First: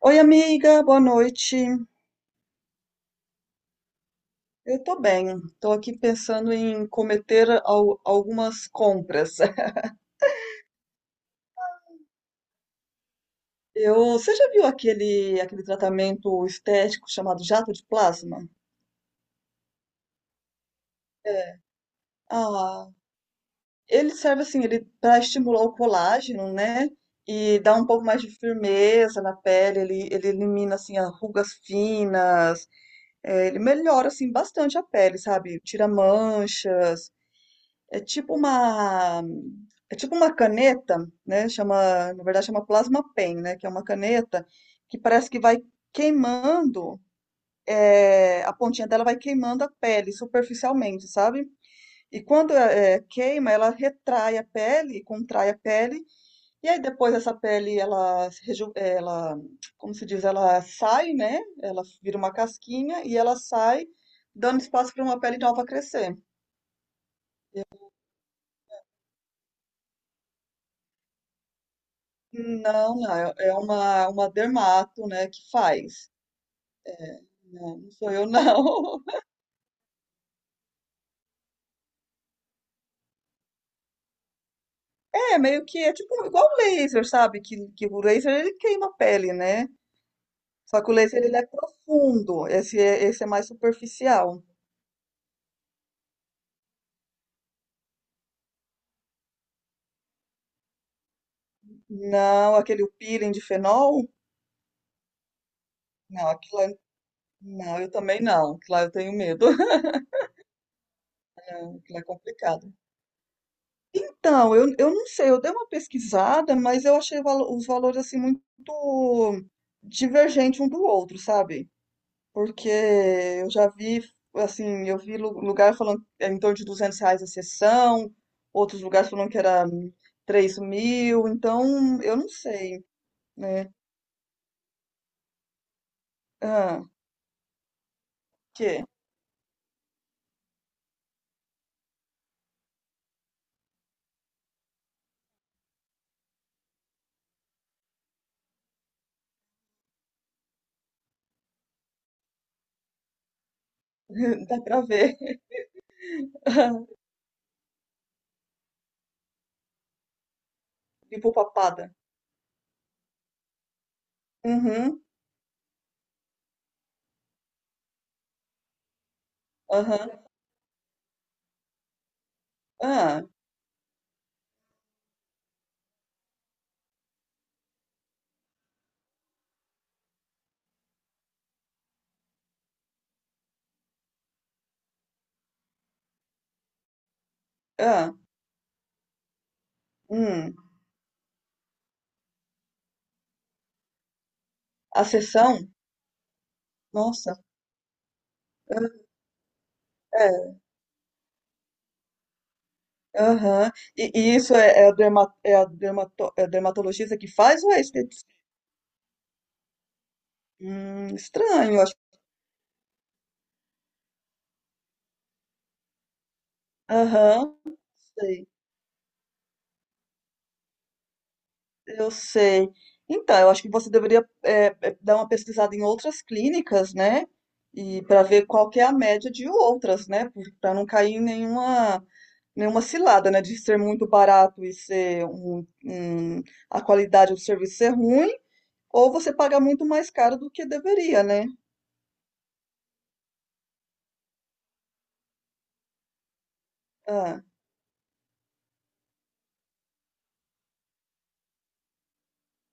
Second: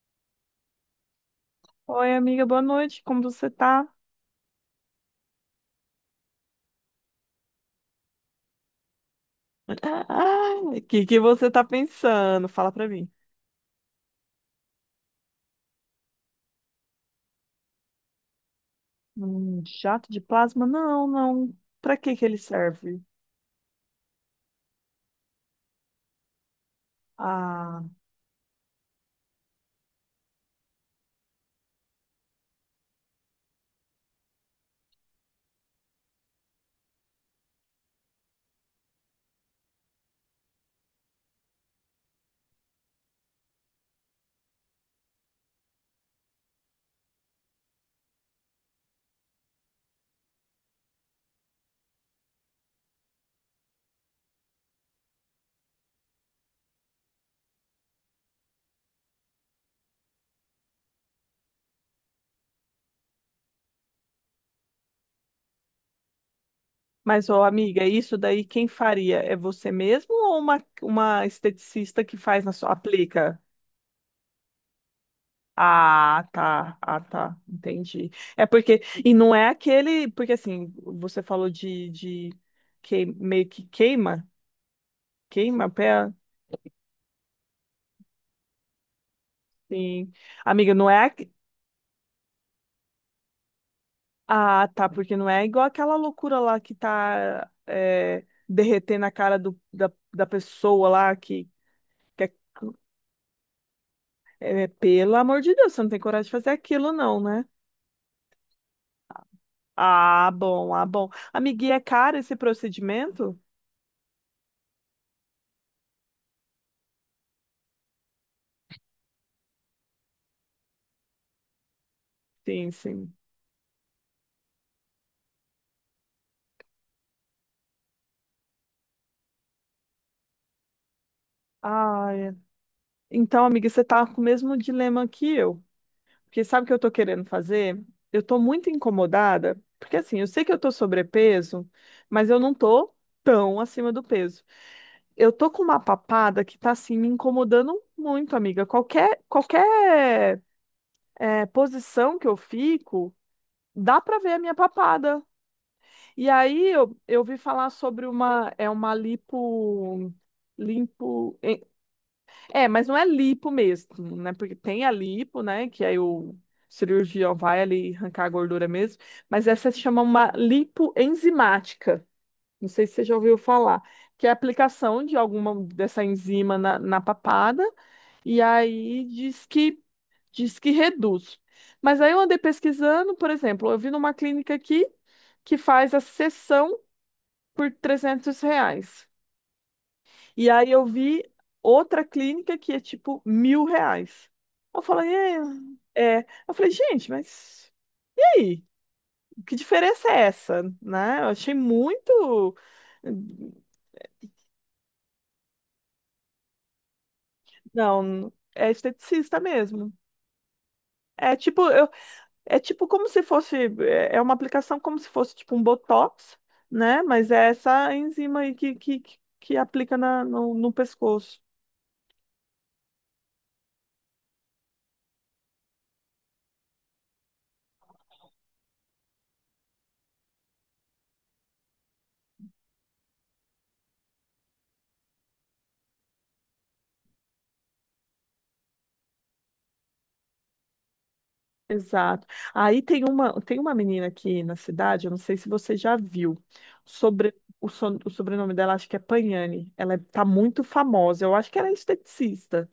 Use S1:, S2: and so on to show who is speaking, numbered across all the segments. S1: Oi, amiga, boa noite.
S2: Oi, amiga, boa noite. Como você tá?
S1: Eu tô bem. Tô aqui pensando em cometer algumas compras.
S2: O que que você tá pensando? Fala pra mim.
S1: Você já viu aquele tratamento estético chamado jato de plasma?
S2: Um jato de plasma? Não.
S1: É.
S2: Pra que que ele
S1: Ah,
S2: serve?
S1: ele serve assim, ele para estimular o colágeno, né? E dá
S2: Ah,
S1: um pouco mais de firmeza na pele, ele elimina assim as rugas finas, é, ele melhora assim bastante a pele, sabe? Tira manchas. É tipo uma, é tipo uma caneta, né? Chama, na verdade chama plasma pen, né? Que é uma caneta que parece que vai queimando, a pontinha dela vai queimando a pele superficialmente, sabe? E quando queima, ela retrai a pele, contrai a pele, e aí depois essa pele, ela, se reju- é, ela, como se diz, ela sai, né? Ela vira uma casquinha e ela sai, dando espaço para uma pele nova crescer.
S2: mas ô, amiga, isso daí quem faria? É você mesmo ou uma esteticista que faz na sua
S1: Não, não, é
S2: aplica?
S1: é uma dermato, né, que faz.
S2: Ah, tá. Ah, tá.
S1: Não, não
S2: Entendi.
S1: sou eu,
S2: É porque
S1: não.
S2: e não é aquele, porque assim, você falou de que meio que queima,
S1: É,
S2: queima
S1: meio
S2: a
S1: que
S2: pé,
S1: é tipo igual o laser, sabe? Que o laser ele queima a pele, né?
S2: sim. Amiga,
S1: Só
S2: não
S1: que o
S2: é.
S1: laser ele é profundo, esse é mais superficial.
S2: Ah, tá, porque não é igual aquela loucura lá que tá derretendo a cara da pessoa lá que é,
S1: Não, aquele peeling de fenol,
S2: é, pelo amor de Deus, você não tem coragem
S1: não,
S2: de fazer
S1: aquilo lá,
S2: aquilo, não, né?
S1: não, eu também não, aquilo lá eu tenho medo,
S2: Ah, bom, ah, bom. Amiguinha, é
S1: aquilo lá é
S2: caro esse
S1: complicado.
S2: procedimento?
S1: Então, eu não sei, eu dei uma pesquisada, mas eu achei os valores assim muito divergente um do outro, sabe? Porque
S2: Sim, sim.
S1: eu já vi, assim, eu vi lugar falando que era em torno de R$ 200 a sessão, outros lugares falando que era 3.000, então
S2: Ah,
S1: eu não
S2: é.
S1: sei,
S2: Então, amiga,
S1: né?
S2: você tá com o mesmo dilema que eu. Porque sabe o que eu
S1: Ah,
S2: tô querendo fazer? Eu tô muito
S1: que?
S2: incomodada, porque assim, eu sei que eu tô sobrepeso, mas eu não tô tão acima do peso. Eu tô com uma papada que tá assim me incomodando muito, amiga. Qualquer posição que eu fico, dá pra ver a minha
S1: Dá pra ver.
S2: papada. E aí eu, eu vi falar sobre uma uma lipo
S1: Pipo
S2: limpo
S1: papada.
S2: mas não é lipo mesmo, né? Porque tem a
S1: Uhum.
S2: lipo, né? Que aí o cirurgião vai ali arrancar a gordura mesmo. Mas essa se chama
S1: Aham.
S2: uma lipoenzimática. Não sei se você já
S1: Ah,
S2: ouviu falar. Que é a aplicação de alguma dessa enzima na papada. E aí diz que reduz. Mas aí eu andei pesquisando, por exemplo, eu vi numa clínica aqui que faz a sessão por
S1: ah,
S2: R$ 300. E
S1: hum.
S2: aí eu vi outra clínica que é tipo R$ 1.000. Eu
S1: A
S2: falei,
S1: sessão?
S2: é, é. Eu falei, gente,
S1: Nossa,
S2: mas e aí? Que diferença é
S1: é,
S2: essa? Né? Eu achei muito.
S1: é, aham. E isso é, é a derma, é a dermato, é a dermatologista que faz ou é
S2: Não,
S1: esteticista?
S2: é esteticista mesmo. É tipo,
S1: Estranho, eu
S2: eu,
S1: acho.
S2: é tipo como se fosse, é uma aplicação como se fosse tipo um Botox, né? Mas é
S1: Aham,
S2: essa enzima
S1: sei.
S2: aí que aplica na, no, no pescoço.
S1: Eu sei. Então, eu acho que você deveria dar uma pesquisada em outras clínicas, né? E para ver qual que é a média de outras, né? Para não cair em nenhuma, nenhuma cilada, né? De ser muito barato e ser a qualidade do serviço ser ruim, ou você pagar muito mais caro do que deveria, né?
S2: Exato. Aí tem tem uma menina aqui na cidade, eu não sei se você já viu. Sobre,
S1: Ah,
S2: o sobrenome dela acho que é Pagnani. Ela é- tá muito famosa. Eu acho que ela é esteticista,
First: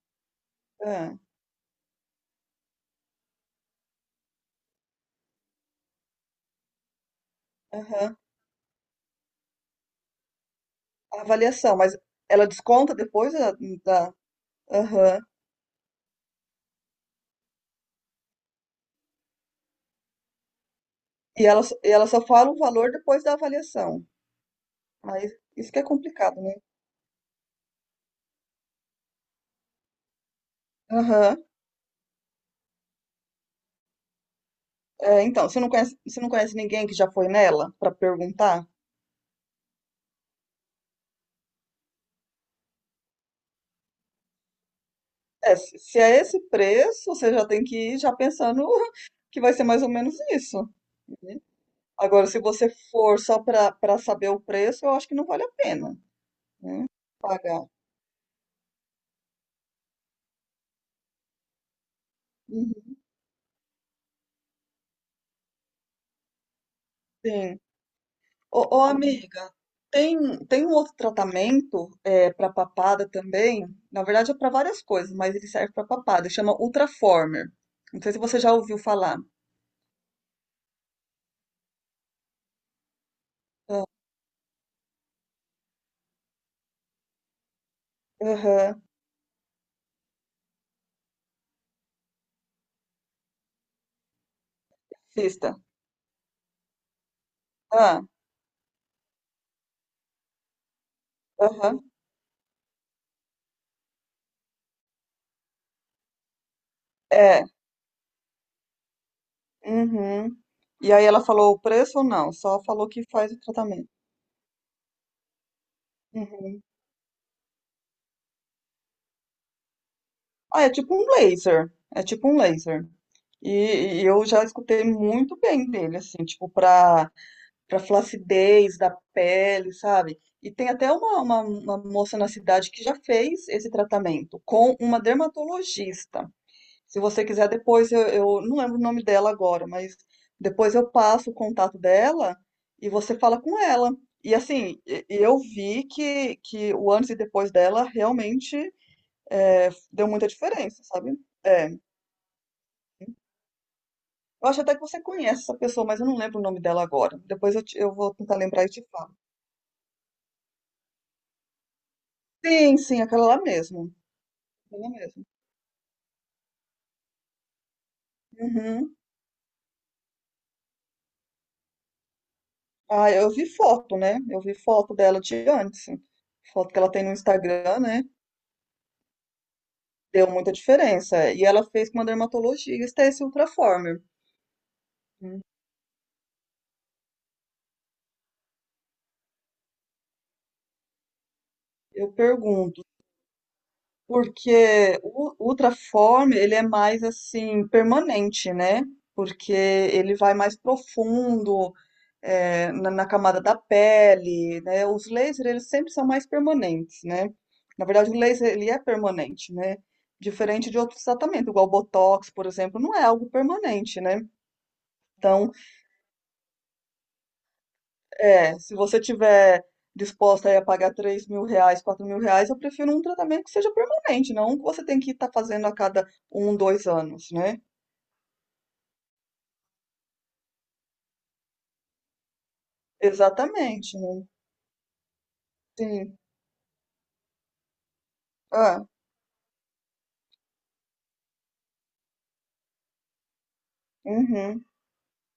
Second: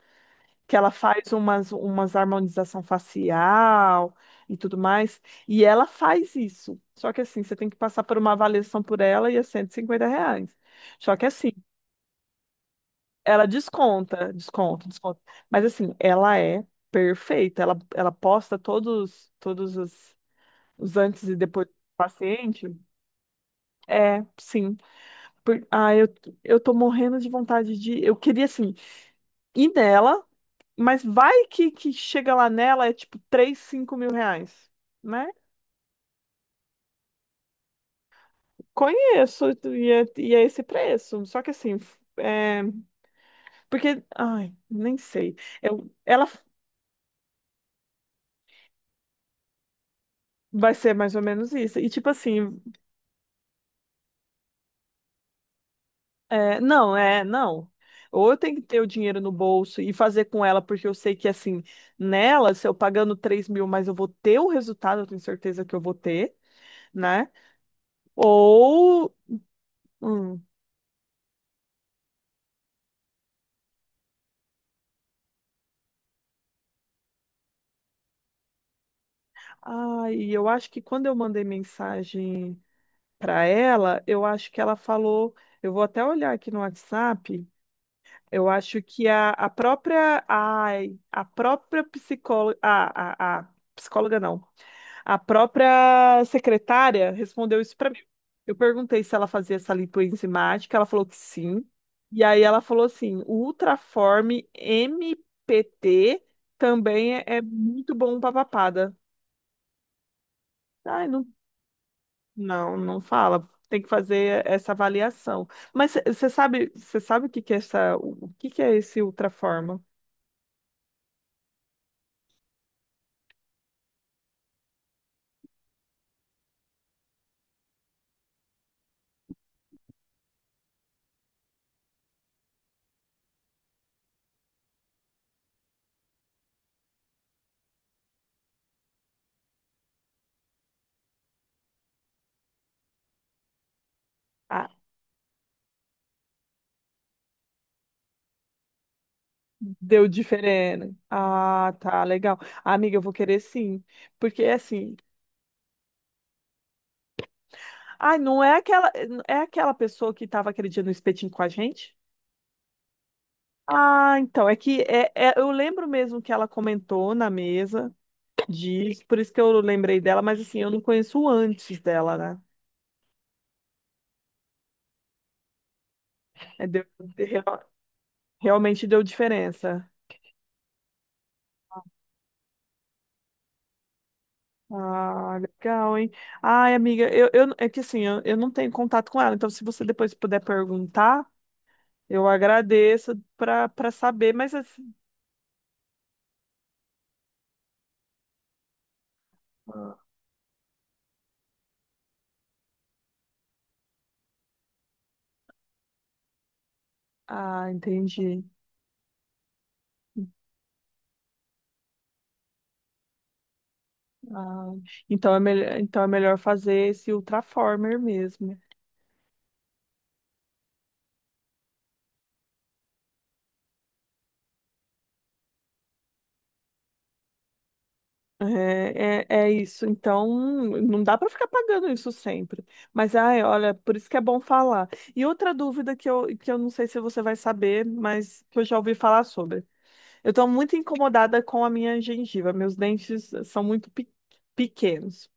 S2: que ela
S1: ah,
S2: faz umas harmonização facial e tudo mais, e ela faz isso. Só que assim, você tem que passar
S1: aham.
S2: por uma avaliação por ela e é R$ 150. Só
S1: A
S2: que assim,
S1: avaliação, mas ela desconta depois
S2: ela
S1: da. da-
S2: desconta, desconta,
S1: Aham.
S2: desconta. Mas assim, ela é perfeita. Ela posta todos os antes e depois do
S1: E ela só fala o
S2: paciente?
S1: valor depois da avaliação.
S2: É, sim.
S1: Mas
S2: Por-
S1: isso que é
S2: ah, eu,
S1: complicado, né?
S2: eu tô morrendo de vontade de. Eu queria, assim, ir nela, mas
S1: Aham.
S2: vai que chega lá nela é tipo R$ 3 a R$ 5 mil,
S1: É,
S2: né?
S1: então, você não conhece ninguém que já foi nela para perguntar?
S2: Conheço, e e é esse preço. Só que assim, porque. Ai, nem sei.
S1: É, se
S2: Eu,
S1: se é
S2: ela
S1: esse preço, você já tem que ir já pensando que vai ser mais ou menos isso,
S2: vai ser mais ou
S1: né?
S2: menos isso. E tipo
S1: Agora, se
S2: assim.
S1: você for só para para saber o preço, eu acho que não vale a pena
S2: É,
S1: pagar.
S2: não. Ou eu tenho que ter o dinheiro no bolso e fazer com ela, porque eu sei que, assim, nela, se eu
S1: Uhum.
S2: pagando 3.000, mas eu vou ter o resultado, eu tenho certeza que eu vou ter, né?
S1: Sim. Ô, ô,
S2: Ou.
S1: amiga, tem,
S2: Hum,
S1: tem um outro tratamento é, para papada também. Na verdade, é para várias coisas, mas ele serve para papada. Chama Ultraformer. Não sei se você já ouviu falar.
S2: ai, eu acho que quando eu mandei mensagem para ela, eu acho que ela falou. Eu vou até olhar aqui no WhatsApp. Eu acho
S1: Aham.
S2: que a própria. Ai, a própria psicóloga. A psicóloga não. A
S1: Pista.
S2: própria secretária respondeu isso para mim.
S1: Ah,
S2: Eu perguntei se ela fazia essa lipoenzimática, ela falou que sim.
S1: aham.
S2: E aí ela falou assim: o Ultraform MPT também é
S1: É,
S2: muito bom para papada.
S1: uhum. E aí
S2: Ai,
S1: ela
S2: não,
S1: falou o preço ou não? Só
S2: não,
S1: falou
S2: não
S1: que faz o
S2: fala. Tem
S1: tratamento.
S2: que fazer essa avaliação. Mas
S1: Uhum.
S2: você sabe o que que é essa, o que que é esse Ultraform?
S1: Ah, é tipo um laser. É tipo um laser. E eu já escutei muito bem dele, assim, tipo, pra, pra flacidez da pele, sabe? E tem até uma moça na cidade que já fez esse tratamento com uma dermatologista. Se você quiser, depois eu não lembro o nome dela agora, mas depois eu passo o contato dela e você fala com ela. E
S2: Ah,
S1: assim, e eu vi que o antes e depois dela realmente é,
S2: deu
S1: deu muita diferença,
S2: diferente.
S1: sabe? É,
S2: Ah,
S1: eu
S2: tá, legal. Amiga, eu vou querer sim. Porque
S1: acho até que
S2: assim,
S1: você conhece essa pessoa, mas eu não lembro o nome dela agora. Depois eu vou
S2: ai,
S1: tentar
S2: não é
S1: lembrar e te
S2: aquela,
S1: falo.
S2: é aquela pessoa que estava aquele dia no espetinho com a gente?
S1: Sim, sim, aquela lá mesmo.
S2: Ah, então,
S1: Aquela mesmo.
S2: eu lembro mesmo que ela comentou na mesa.
S1: Uhum.
S2: Diz, por isso que eu lembrei dela, mas assim, eu não conheço o antes dela, né?
S1: Ah, eu vi foto, né? Eu vi foto dela de antes.
S2: É,
S1: Foto que
S2: deu-
S1: ela tem no
S2: real-
S1: Instagram, né?
S2: realmente deu diferença.
S1: Deu muita diferença. E ela fez com uma dermatologista esse Ultraformer.
S2: Ah,
S1: Hum.
S2: legal, hein? Ai, amiga, eu, é que assim, eu não tenho contato com ela, então se você depois puder perguntar,
S1: Eu
S2: eu
S1: pergunto,
S2: agradeço para saber, mas assim,
S1: porque o Ultraformer, ele é mais assim, permanente, né? Porque ele vai mais profundo, é, na, na camada da pele, né? Os lasers, eles sempre são mais permanentes, né?
S2: ah,
S1: Na verdade, o
S2: entendi.
S1: laser, ele é permanente, né? Diferente de outros tratamentos, igual o Botox, por exemplo, não é algo permanente, né?
S2: Ah,
S1: Então,
S2: então é melhor fazer esse Ultraformer mesmo.
S1: é, se você tiver disposta aí a pagar R$ 3.000, R$ 4.000, eu prefiro um tratamento que seja permanente, não um que você tem que estar fazendo a cada um, 2 anos, né?
S2: É isso. Então, não dá para ficar pagando isso sempre. Mas, ai, olha, por
S1: Exatamente,
S2: isso que é
S1: né?
S2: bom falar. E outra dúvida
S1: Sim.
S2: que eu não sei se você vai saber, mas que eu já
S1: Ah,
S2: ouvi falar sobre. Eu estou muito incomodada com a minha gengiva. Meus dentes são muito
S1: uhum.
S2: pequenos.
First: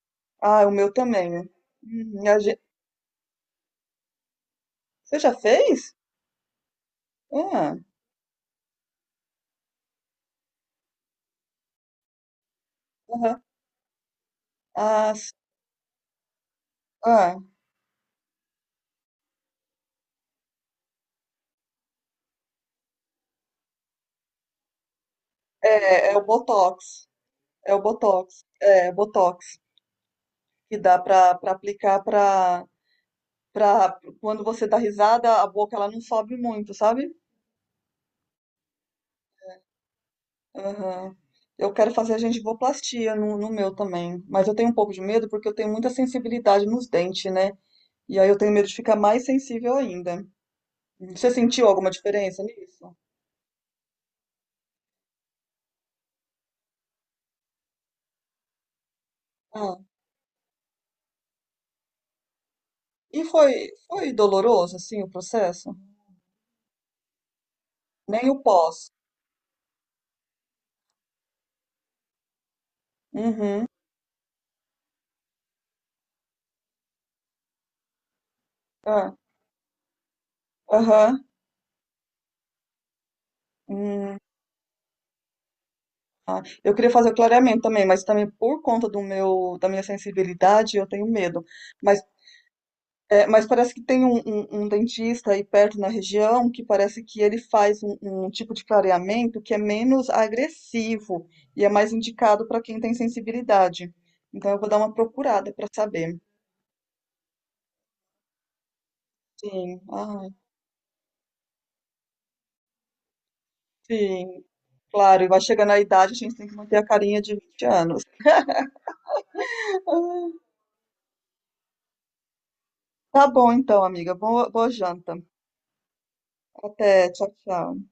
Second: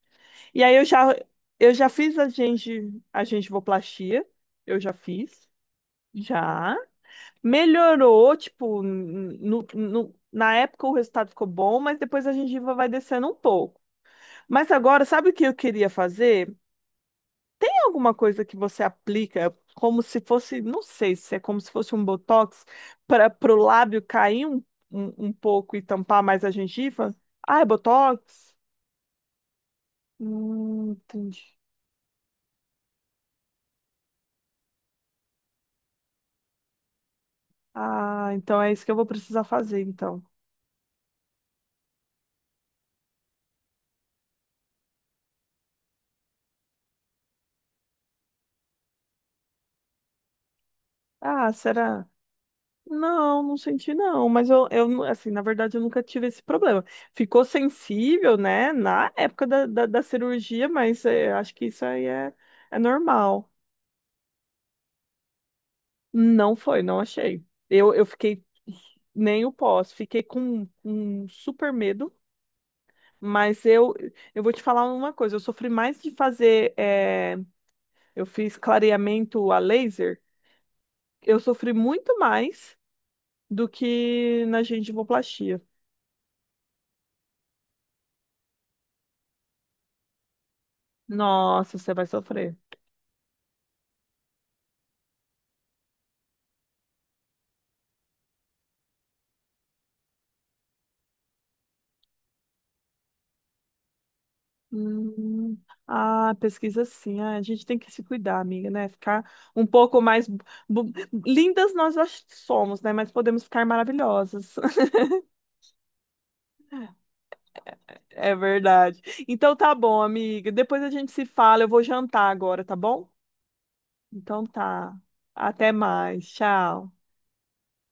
S2: E
S1: Ah, o
S2: aí
S1: meu também, né?
S2: eu já fiz
S1: Uhum.
S2: a
S1: A gen-
S2: a gengivoplastia. Eu já
S1: Você já
S2: fiz.
S1: fez?
S2: Já.
S1: Ah,
S2: Melhorou, tipo, na época o resultado ficou bom, mas depois a gengiva vai descendo um
S1: aham.
S2: pouco. Mas agora,
S1: Ah,
S2: sabe o
S1: s-
S2: que eu queria fazer?
S1: ah.
S2: Tem alguma coisa que você aplica como se fosse, não sei se é como se fosse um botox para o lábio cair um pouco e
S1: É, é
S2: tampar
S1: o
S2: mais a
S1: Botox.
S2: gengiva? Ah, é
S1: É o Botox.
S2: botox?
S1: É, Botox. Que dá pra,
S2: Entendi.
S1: pra aplicar pra, pra... Quando você dá risada, a boca ela não sobe muito, sabe?
S2: Ah, então é isso que eu vou precisar fazer, então.
S1: Aham. Eu quero fazer gengivoplastia no meu também, mas eu tenho um pouco de medo porque eu tenho muita sensibilidade nos dentes, né? E aí eu tenho medo de ficar mais sensível ainda. Você
S2: Ah,
S1: sentiu alguma
S2: será?
S1: diferença nisso?
S2: Não, não senti não, mas assim, na verdade eu nunca tive esse problema. Ficou sensível, né, na
S1: Ah,
S2: da cirurgia, mas acho que isso aí é
S1: e
S2: normal.
S1: foi, foi doloroso, assim, o processo?
S2: Não foi, não achei. Eu
S1: Nem
S2: fiquei
S1: o pós.
S2: nem o pós, fiquei com um super medo, mas
S1: Uhum.
S2: eu vou te falar uma coisa, eu sofri mais de fazer, eu fiz
S1: Ah,
S2: clareamento a laser,
S1: aham.
S2: eu sofri muito mais do
S1: Hum,
S2: que na gengivoplastia.
S1: ah. Eu queria fazer o clareamento também, mas também por conta do meu, da minha sensibilidade, eu tenho medo.
S2: Nossa, você
S1: Mas
S2: vai sofrer.
S1: é, mas parece que tem um dentista aí perto na região que parece que ele faz um, um tipo de clareamento que é menos agressivo e é mais indicado para quem tem sensibilidade. Então eu vou dar uma procurada
S2: Hum,
S1: para saber.
S2: ah, pesquisa sim. Ah, a gente tem que se cuidar, amiga, né? Ficar um
S1: Sim,
S2: pouco mais
S1: ai,
S2: bu- lindas nós já somos, né? Mas podemos ficar
S1: sim,
S2: maravilhosas.
S1: claro. E vai chegando a idade, a gente tem que manter a carinha de 20 anos.
S2: É verdade. Então tá bom, amiga. Depois a gente se fala. Eu vou jantar agora, tá bom?
S1: Tá bom então, amiga.
S2: Então
S1: Boa, boa
S2: tá.
S1: janta.
S2: Até mais. Tchau.
S1: Até, tchau, tchau.